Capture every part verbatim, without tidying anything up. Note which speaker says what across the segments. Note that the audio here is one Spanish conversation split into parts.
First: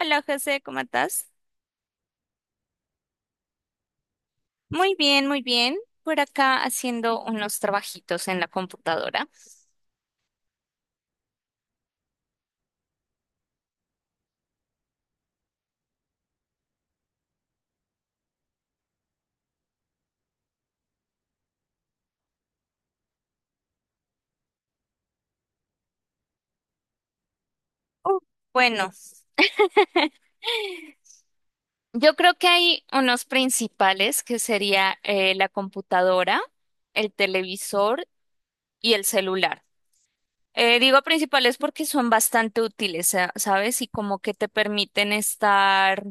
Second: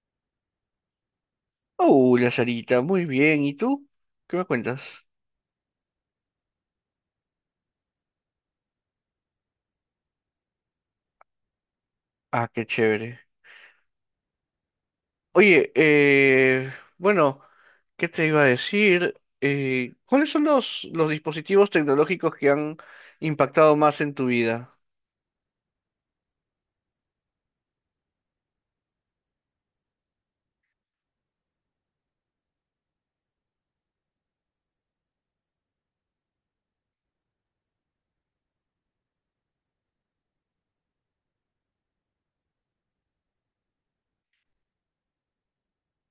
Speaker 1: Hola José, ¿cómo estás?
Speaker 2: Hola, Sarita, muy bien. ¿Y tú? ¿Qué me cuentas?
Speaker 1: Muy bien, muy bien. Por acá haciendo unos trabajitos en la computadora.
Speaker 2: Ah, qué chévere. Oye, eh, bueno, ¿qué te iba a decir? Eh, ¿cuáles son los, los dispositivos tecnológicos que han impactado más en tu vida?
Speaker 1: Uh, Bueno, yo creo que hay unos principales que sería eh, la computadora, el televisor y el celular. Eh, digo principales porque son bastante útiles, sa- ¿sabes? Y como que te permiten estar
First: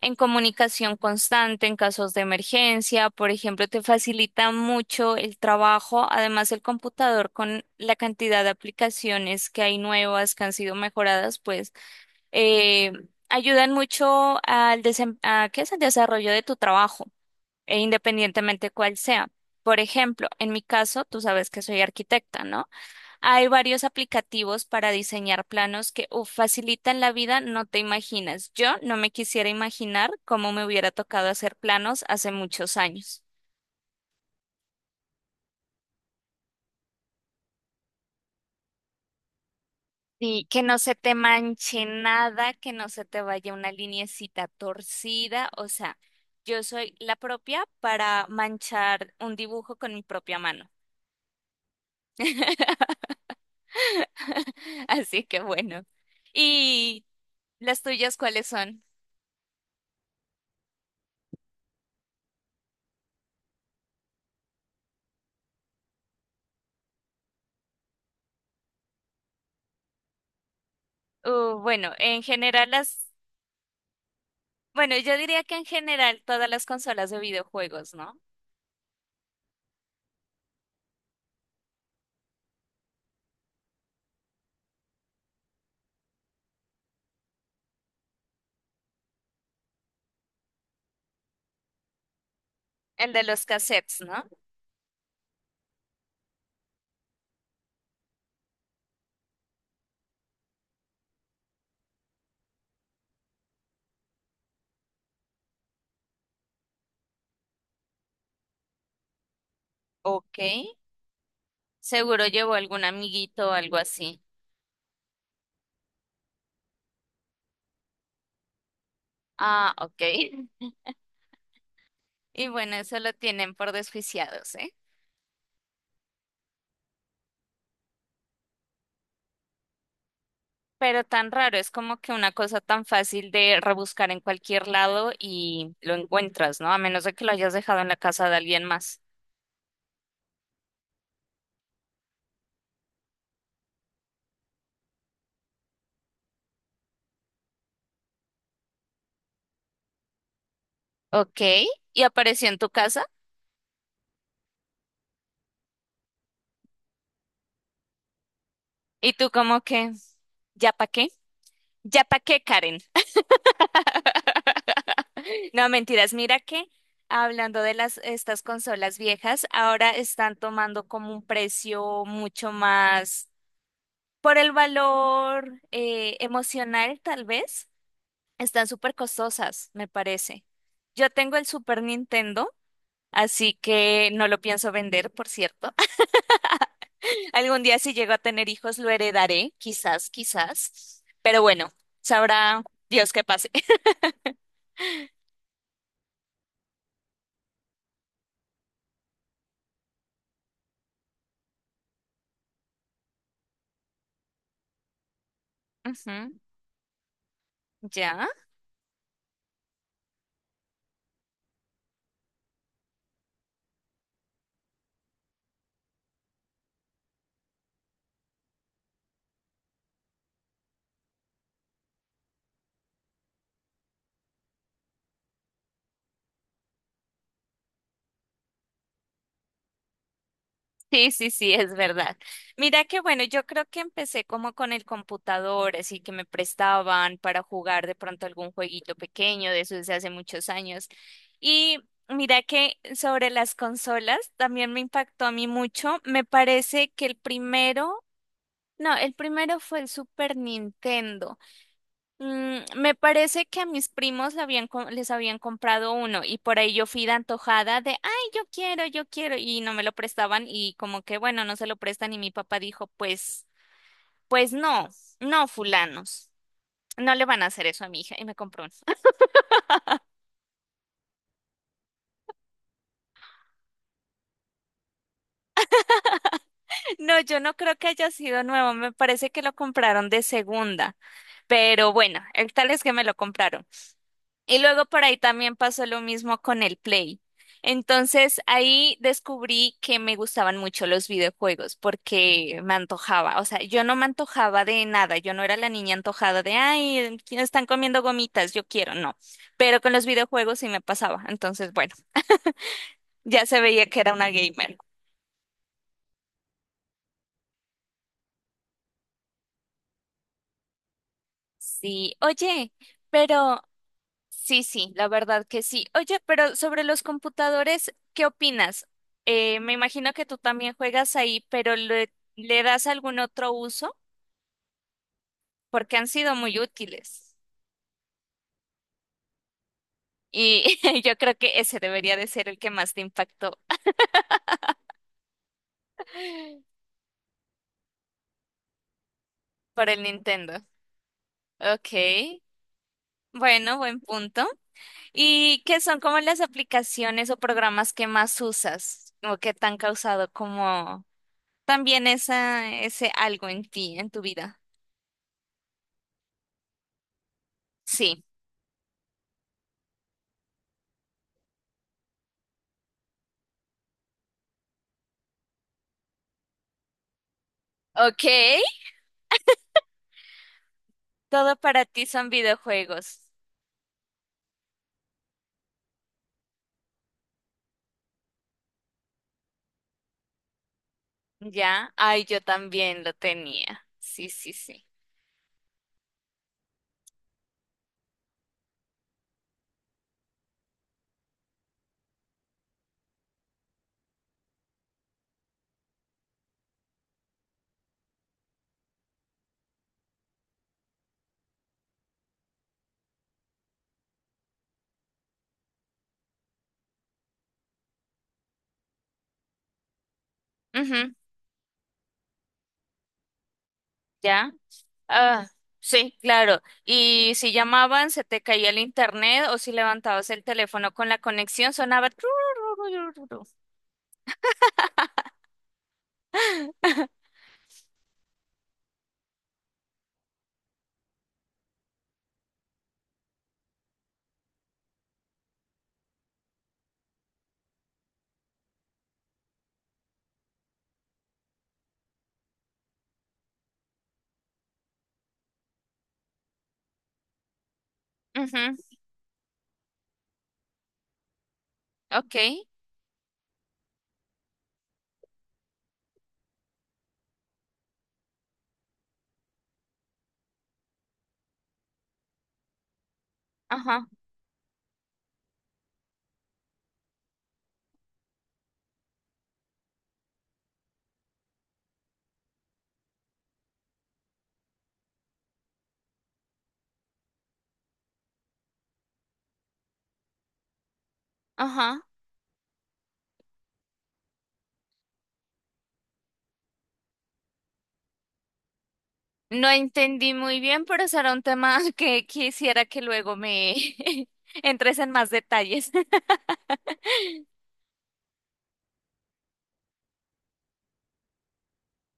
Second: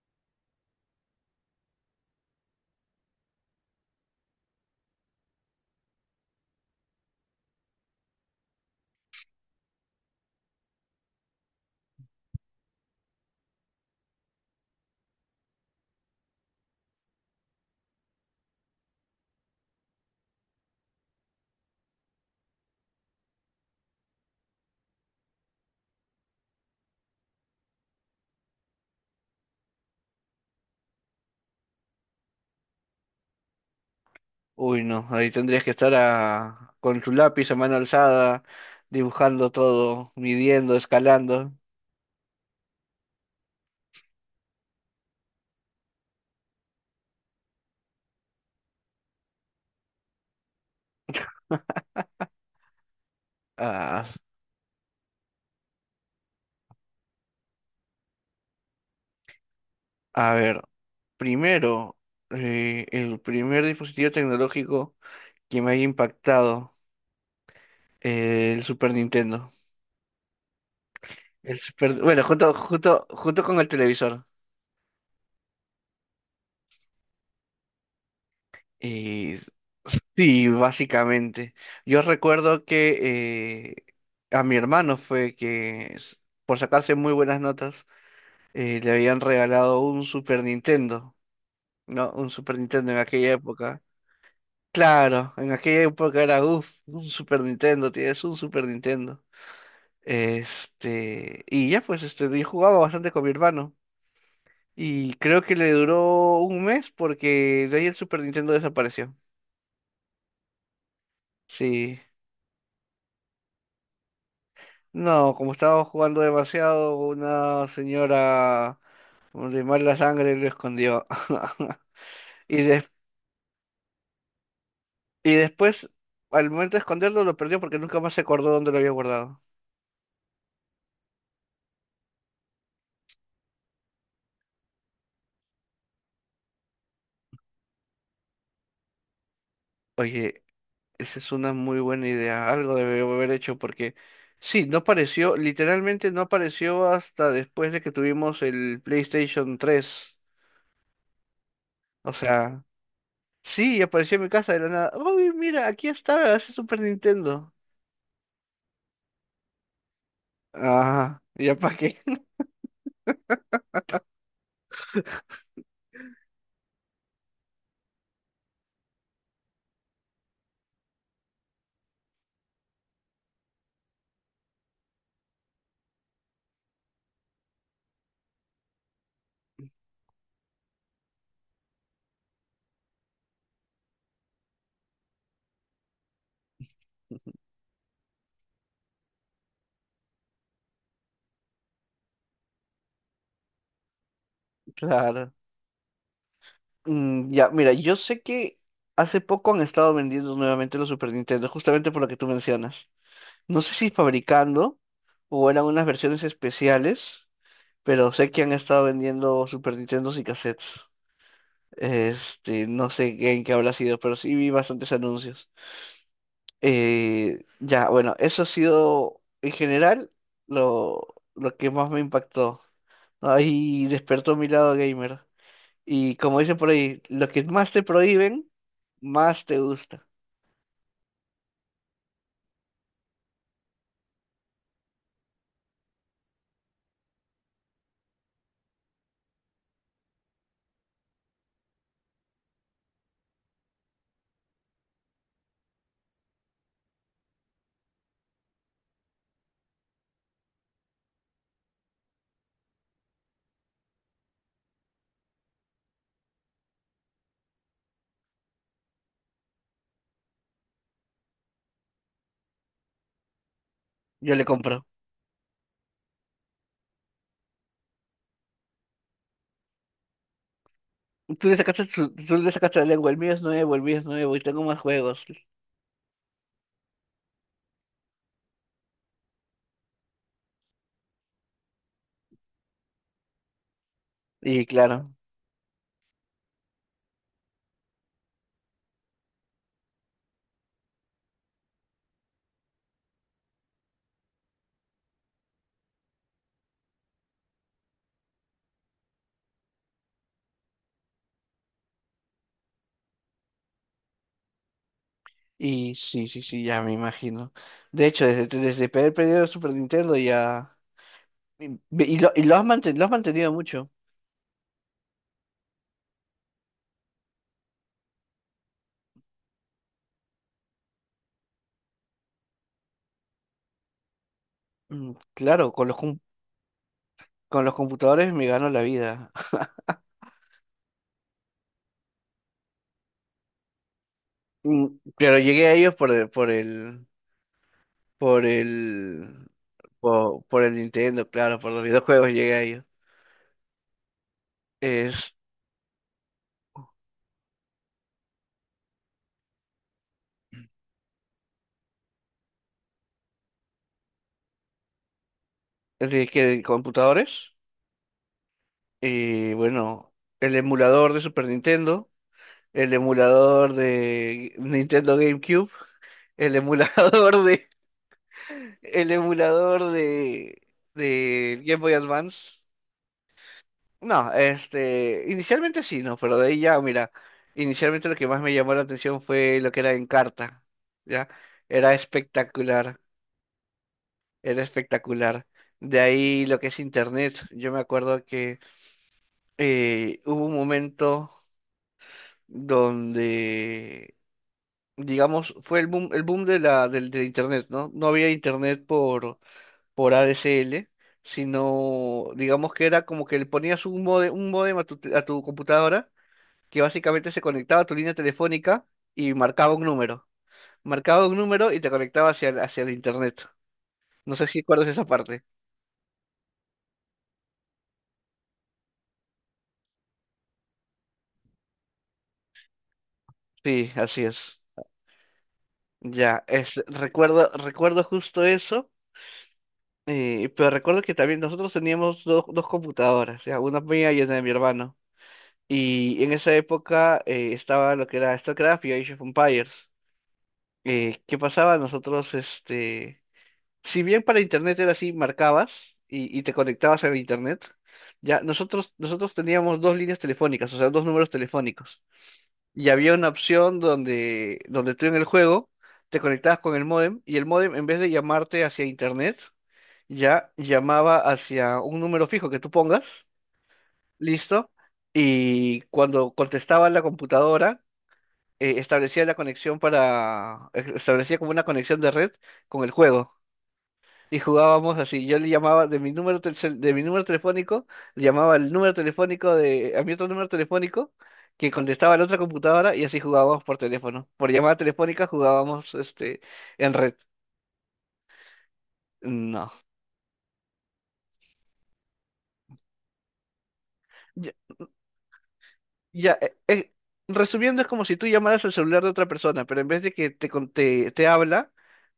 Speaker 1: en comunicación constante, en casos de emergencia, por ejemplo, te facilita mucho el trabajo. Además, el computador con la cantidad de aplicaciones que hay nuevas, que han sido mejoradas, pues eh, ayudan mucho al desem- a, ¿qué es? Al desarrollo de tu trabajo, e independientemente cuál sea. Por ejemplo, en mi caso, tú sabes que soy arquitecta, ¿no? Hay varios aplicativos para diseñar planos que uf, facilitan la vida, no te imaginas. Yo no me quisiera imaginar cómo me hubiera tocado hacer planos hace muchos años.
Speaker 2: Uy, no, ahí tendrías que estar a- con tu lápiz a mano alzada, dibujando todo,
Speaker 1: Sí, que
Speaker 2: midiendo,
Speaker 1: no se te
Speaker 2: escalando.
Speaker 1: manche nada, que no se te vaya una lineecita torcida, o sea, yo soy la propia para manchar un dibujo con mi propia mano.
Speaker 2: Ah,
Speaker 1: Así que bueno. ¿Y las tuyas cuáles son?
Speaker 2: a ver, primero, eh, el primer dispositivo tecnológico que me haya impactado. Eh, el Super Nintendo.
Speaker 1: Uh,
Speaker 2: El
Speaker 1: bueno,
Speaker 2: Super, bueno,
Speaker 1: en
Speaker 2: junto,
Speaker 1: general
Speaker 2: junto,
Speaker 1: las...
Speaker 2: junto con el televisor.
Speaker 1: Bueno, yo diría que en general todas las consolas de videojuegos, ¿no?
Speaker 2: Y sí, básicamente. Yo recuerdo que eh, a mi hermano fue que, s- por sacarse muy buenas notas, eh, le habían regalado un Super Nintendo, ¿no? Un Super Nintendo en
Speaker 1: ¿El de
Speaker 2: aquella
Speaker 1: los
Speaker 2: época.
Speaker 1: cassettes, no?
Speaker 2: Claro, en aquella época era, uff, un Super Nintendo, tienes un Super Nintendo. Este, y ya pues, este, yo jugaba bastante con mi hermano. Y creo que le duró un mes porque de ahí el Super Nintendo desapareció.
Speaker 1: Ok.
Speaker 2: Sí.
Speaker 1: Seguro llevó algún amiguito o algo así.
Speaker 2: No, como estaba jugando demasiado, una señora de
Speaker 1: Ah,
Speaker 2: mala
Speaker 1: ok.
Speaker 2: sangre lo escondió.
Speaker 1: Y
Speaker 2: Y,
Speaker 1: bueno,
Speaker 2: des-
Speaker 1: eso lo tienen por desjuiciados, ¿eh?
Speaker 2: y después, al momento de esconderlo, lo perdió porque nunca más se acordó dónde lo había guardado.
Speaker 1: Pero tan raro, es como que una cosa tan fácil de rebuscar en cualquier lado y lo encuentras, ¿no? A menos de que lo hayas dejado en la casa de alguien más.
Speaker 2: Oye, esa es una muy buena idea. Algo debió haber hecho porque sí, no apareció, literalmente no apareció hasta después de que tuvimos el PlayStation tres.
Speaker 1: Ok. Y
Speaker 2: O
Speaker 1: apareció en
Speaker 2: sea,
Speaker 1: tu casa.
Speaker 2: sí, y apareció en mi casa de la nada. Uy, mira, aquí está, ese Super Nintendo.
Speaker 1: Y tú como que, ¿ya pa' qué?
Speaker 2: Ajá, ¿ya para qué?
Speaker 1: ¿Ya pa' qué, Karen? No, mentiras. Mira que hablando de las estas consolas viejas, ahora están tomando como un precio mucho más por el valor eh, emocional, tal vez. Están súper costosas, me parece. Yo tengo el Super Nintendo, así que no lo pienso vender, por cierto. Algún día si llego a tener hijos lo heredaré, quizás, quizás. Pero bueno, sabrá Dios qué pase.
Speaker 2: Claro. Mm, ya, mira, yo sé que hace poco han estado vendiendo nuevamente los Super Nintendo, justamente por lo que tú mencionas. No sé si fabricando o eran unas versiones
Speaker 1: Ujú,
Speaker 2: especiales, pero
Speaker 1: ya.
Speaker 2: sé que han estado vendiendo Super Nintendos y cassettes. Este, no sé en qué habrá sido, pero sí vi bastantes anuncios. Eh, ya, bueno, eso ha sido en general lo, lo que más me impactó. Ahí despertó mi lado gamer. Y como dicen por ahí, lo que más te prohíben, más te gusta.
Speaker 1: Sí, sí, sí, es verdad. Mira que bueno, yo creo que empecé como con el computador, así que me prestaban para jugar de pronto algún jueguito pequeño, de eso desde hace muchos años. Y mira que sobre las consolas también me impactó a mí mucho. Me parece que el primero, no, el primero fue el Super Nintendo. Mm, me parece que a mis primos le habían co- les habían comprado uno y por ahí yo fui de antojada de, ay, yo quiero, yo quiero, y no me lo prestaban y como que, bueno, no se lo prestan y mi papá dijo, pues,
Speaker 2: Yo le
Speaker 1: pues
Speaker 2: compro.
Speaker 1: no, no, fulanos, no le van a hacer eso a mi hija y me compró uno.
Speaker 2: Tú le sacaste, su- tú le sacaste la lengua, el mío es nuevo, el mío es nuevo y tengo más juegos.
Speaker 1: No, yo no creo que haya sido nuevo, me parece que lo compraron de segunda, pero bueno, el tal es que me lo compraron. Y
Speaker 2: Y
Speaker 1: luego por
Speaker 2: claro,
Speaker 1: ahí también pasó lo mismo con el Play. Entonces ahí descubrí que me gustaban mucho los videojuegos porque me antojaba. O sea, yo no me antojaba de nada. Yo no era la niña antojada de, ay, están comiendo gomitas, yo quiero. No. Pero con los videojuegos sí me pasaba. Entonces, bueno, ya se veía que era una gamer.
Speaker 2: y sí, sí, sí, ya me imagino. De hecho, desde, desde el periodo de Super Nintendo ya... Y,
Speaker 1: Sí,
Speaker 2: y lo, y lo has
Speaker 1: oye,
Speaker 2: manten- lo has mantenido
Speaker 1: pero...
Speaker 2: mucho.
Speaker 1: Sí, sí, la verdad que sí. Oye, pero sobre los computadores, ¿qué opinas? Eh, me imagino que tú también juegas ahí, pero ¿le, le das algún otro uso?
Speaker 2: Mm, claro, con los,
Speaker 1: Porque han sido muy útiles.
Speaker 2: con los computadores me gano la vida.
Speaker 1: Y yo creo que ese debería de ser el que más te impactó
Speaker 2: Mm, pero llegué a ellos por el, por el, por el,
Speaker 1: por el
Speaker 2: por, por
Speaker 1: Nintendo.
Speaker 2: el Nintendo, claro, por los
Speaker 1: Ok,
Speaker 2: videojuegos llegué a ellos.
Speaker 1: bueno, buen punto.
Speaker 2: Es
Speaker 1: ¿Y qué son como las aplicaciones o programas que más usas o que te han causado como también esa, ese algo en ti, en tu vida?
Speaker 2: de que de computadores
Speaker 1: Sí.
Speaker 2: y bueno, el emulador de Super Nintendo, el emulador de Nintendo GameCube, el emulador de,
Speaker 1: Ok,
Speaker 2: el emulador de,
Speaker 1: todo
Speaker 2: de Game
Speaker 1: para
Speaker 2: Boy
Speaker 1: ti son
Speaker 2: Advance.
Speaker 1: videojuegos.
Speaker 2: No, este, inicialmente sí, no, pero de ahí ya, mira, inicialmente lo que más me llamó la atención fue lo que era Encarta, ¿ya?
Speaker 1: Ya,
Speaker 2: Era
Speaker 1: ay, yo
Speaker 2: espectacular,
Speaker 1: también lo tenía. Sí, sí,
Speaker 2: era
Speaker 1: sí.
Speaker 2: espectacular. De ahí lo que es Internet, yo me acuerdo que eh, hubo un momento donde, digamos, fue el boom, el boom de la, del, de Internet, ¿no? No había Internet por, por A D E ele e, sino, digamos que era como que le ponías un módem, un módem a tu, a tu computadora que básicamente se conectaba a tu línea telefónica y marcaba un número.
Speaker 1: Ujú,
Speaker 2: Marcaba un número y te conectaba hacia el, hacia el internet. No sé
Speaker 1: ya.
Speaker 2: si recuerdas esa parte.
Speaker 1: Ah, sí, claro. Y si llamaban, se te caía el internet o si levantabas el teléfono con la conexión, sonaba. Trurururururu.
Speaker 2: Sí, así es. Ya, es, recuerdo, recuerdo justo eso, eh, pero recuerdo que también nosotros teníamos dos dos computadoras, ya, una mía y una de mi hermano. Y en esa época eh, estaba lo que era StarCraft y Age of Empires. Eh, ¿qué pasaba? Nosotros, este, si bien para internet era así, marcabas y, y te conectabas a internet, ya
Speaker 1: Ujú,
Speaker 2: nosotros, nosotros teníamos dos líneas telefónicas, o sea, dos números telefónicos.
Speaker 1: ok,
Speaker 2: Y había una opción donde, donde tú en el juego te conectabas con el módem y el módem en vez de llamarte hacia internet, ya llamaba hacia un número fijo que tú pongas,
Speaker 1: ajá,
Speaker 2: listo, y cuando contestaba la computadora, eh, establecía la conexión para, establecía como una conexión de red con el juego. Y jugábamos así. Yo le llamaba de mi número telcel- de mi número telefónico, le llamaba el número telefónico de a mi otro número telefónico que
Speaker 1: ajá.
Speaker 2: contestaba la otra computadora y así jugábamos por teléfono. Por llamada telefónica jugábamos este en red.
Speaker 1: No
Speaker 2: No.
Speaker 1: entendí muy bien, pero será un tema que quisiera que luego me
Speaker 2: Ya,
Speaker 1: entres en más detalles.
Speaker 2: ya, eh, eh, resumiendo es como si tú llamaras al celular de otra persona, pero en vez de que te con- te, te habla,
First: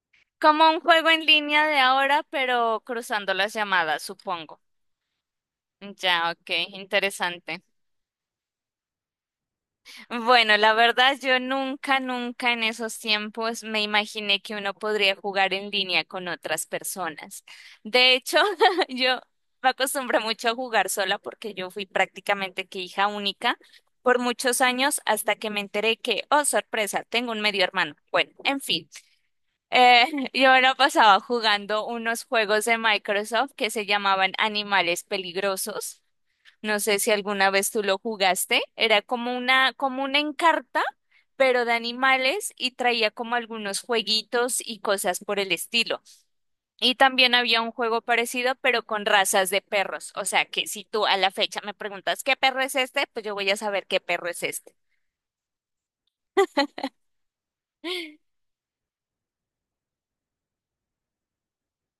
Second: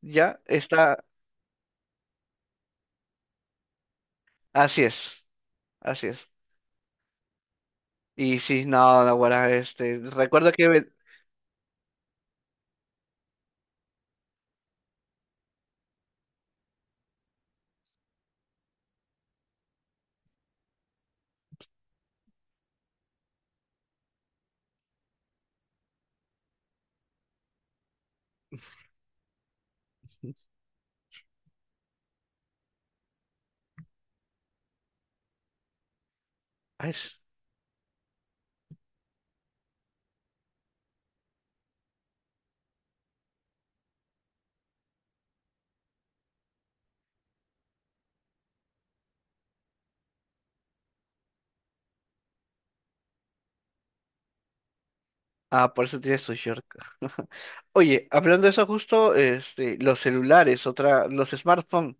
Speaker 2: ya
Speaker 1: Como un
Speaker 2: está.
Speaker 1: juego en línea de ahora, pero cruzando las llamadas, supongo.
Speaker 2: Así es. Así es.
Speaker 1: Ya, ok, interesante.
Speaker 2: Y sí, no, no, guarda, este, recuerdo
Speaker 1: Bueno,
Speaker 2: que
Speaker 1: la
Speaker 2: ven-
Speaker 1: verdad, yo nunca, nunca en esos tiempos me imaginé que uno podría jugar en línea con otras personas. De hecho, yo me acostumbré mucho a jugar sola porque yo fui prácticamente que hija única por muchos años hasta que me enteré que, oh, sorpresa, tengo un medio hermano. Bueno, en fin. Eh, yo me lo pasaba jugando unos juegos de Microsoft que se llamaban Animales Peligrosos. No
Speaker 2: ay,
Speaker 1: sé si alguna vez tú lo jugaste. Era como una, como una Encarta, pero de animales y traía como algunos jueguitos y cosas por el estilo. Y también había un juego parecido, pero con razas de perros. O sea que si tú a la fecha me preguntas qué perro es este, pues yo voy a saber qué perro es este.
Speaker 2: ah, por eso tienes tu short. Oye, hablando de eso justo, este, los celulares, otra, los smartphones,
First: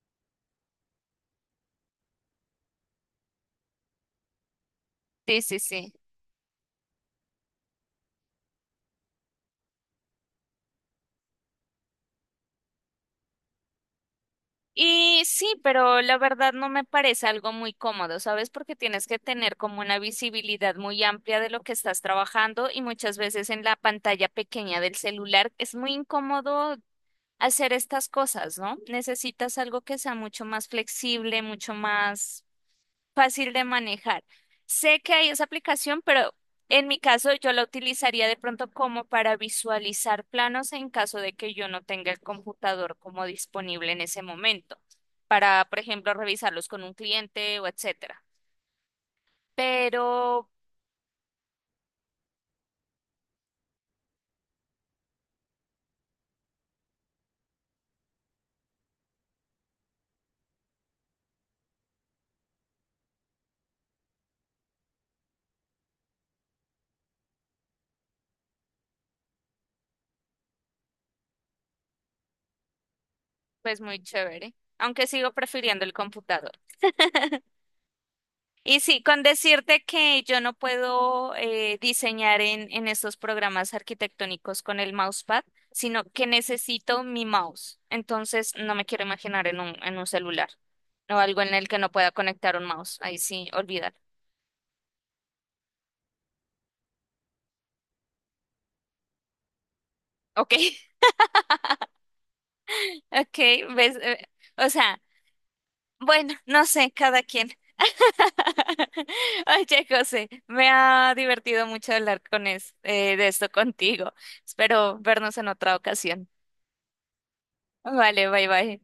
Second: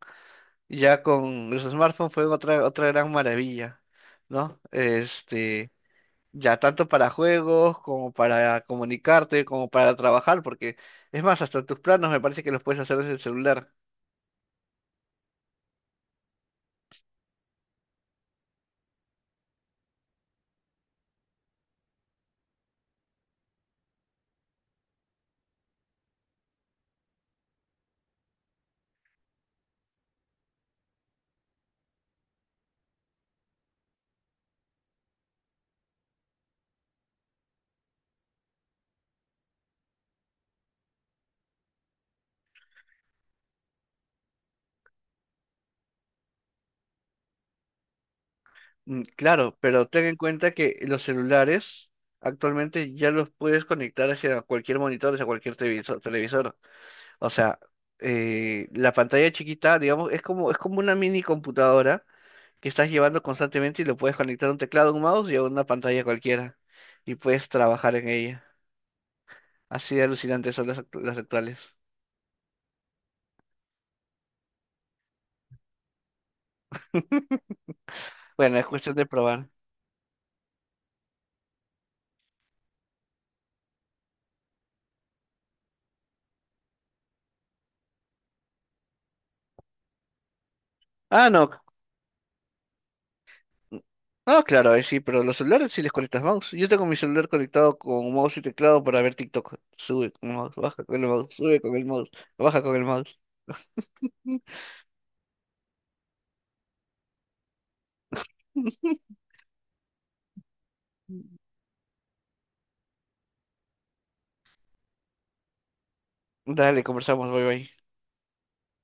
Speaker 2: ya con los smartphones fue otra, otra gran maravilla, ¿no?
Speaker 1: Sí, sí,
Speaker 2: Este,
Speaker 1: sí.
Speaker 2: ya tanto para juegos como para comunicarte, como para trabajar, porque es más, hasta tus planos me parece que los puedes hacer desde el celular.
Speaker 1: Y sí, pero la verdad no me parece algo muy cómodo, ¿sabes? Porque tienes que tener como una visibilidad muy amplia de lo que estás trabajando y muchas veces en la pantalla pequeña del celular es muy incómodo hacer estas cosas, ¿no? Necesitas algo que sea mucho más flexible, mucho más fácil de manejar. Sé que hay esa aplicación, pero en mi caso yo la utilizaría de pronto como para visualizar planos en caso de que yo no tenga el computador como disponible en ese momento, para, por ejemplo, revisarlos con un cliente o etcétera.
Speaker 2: Mm, claro, pero ten en
Speaker 1: Pero,
Speaker 2: cuenta que los celulares actualmente ya los puedes conectar hacia cualquier monitor, hacia cualquier televisor, televisor. O sea, eh, la pantalla chiquita, digamos, es como, es como una mini computadora que estás llevando constantemente y lo puedes conectar un teclado, un mouse y a una pantalla cualquiera. Y puedes trabajar en ella. Así de alucinantes son las, act- las actuales.
Speaker 1: pues muy chévere, aunque sigo prefiriendo el computador.
Speaker 2: Bueno, es
Speaker 1: Y
Speaker 2: cuestión
Speaker 1: sí,
Speaker 2: de
Speaker 1: con
Speaker 2: probar.
Speaker 1: decirte que yo no puedo eh, diseñar en, en estos programas arquitectónicos con el mousepad, sino que necesito mi mouse. Entonces, no me quiero imaginar en un, en un celular o
Speaker 2: Ah,
Speaker 1: algo
Speaker 2: no.
Speaker 1: en el que no pueda conectar un mouse. Ahí sí, olvidar.
Speaker 2: No, claro, ahí sí, pero los celulares sí les conectas mouse. Yo tengo mi celular conectado con mouse y teclado para ver TikTok. Sube con mouse,
Speaker 1: Ok,
Speaker 2: baja con el mouse, sube con el mouse, baja con el mouse.
Speaker 1: ok, ves, eh, o sea, bueno, no sé, cada quien. Oye, José, me ha divertido mucho hablar con es- eh, de esto contigo. Espero vernos en otra ocasión.
Speaker 2: Dale, conversamos, bye bye.
Speaker 1: Vale, bye bye.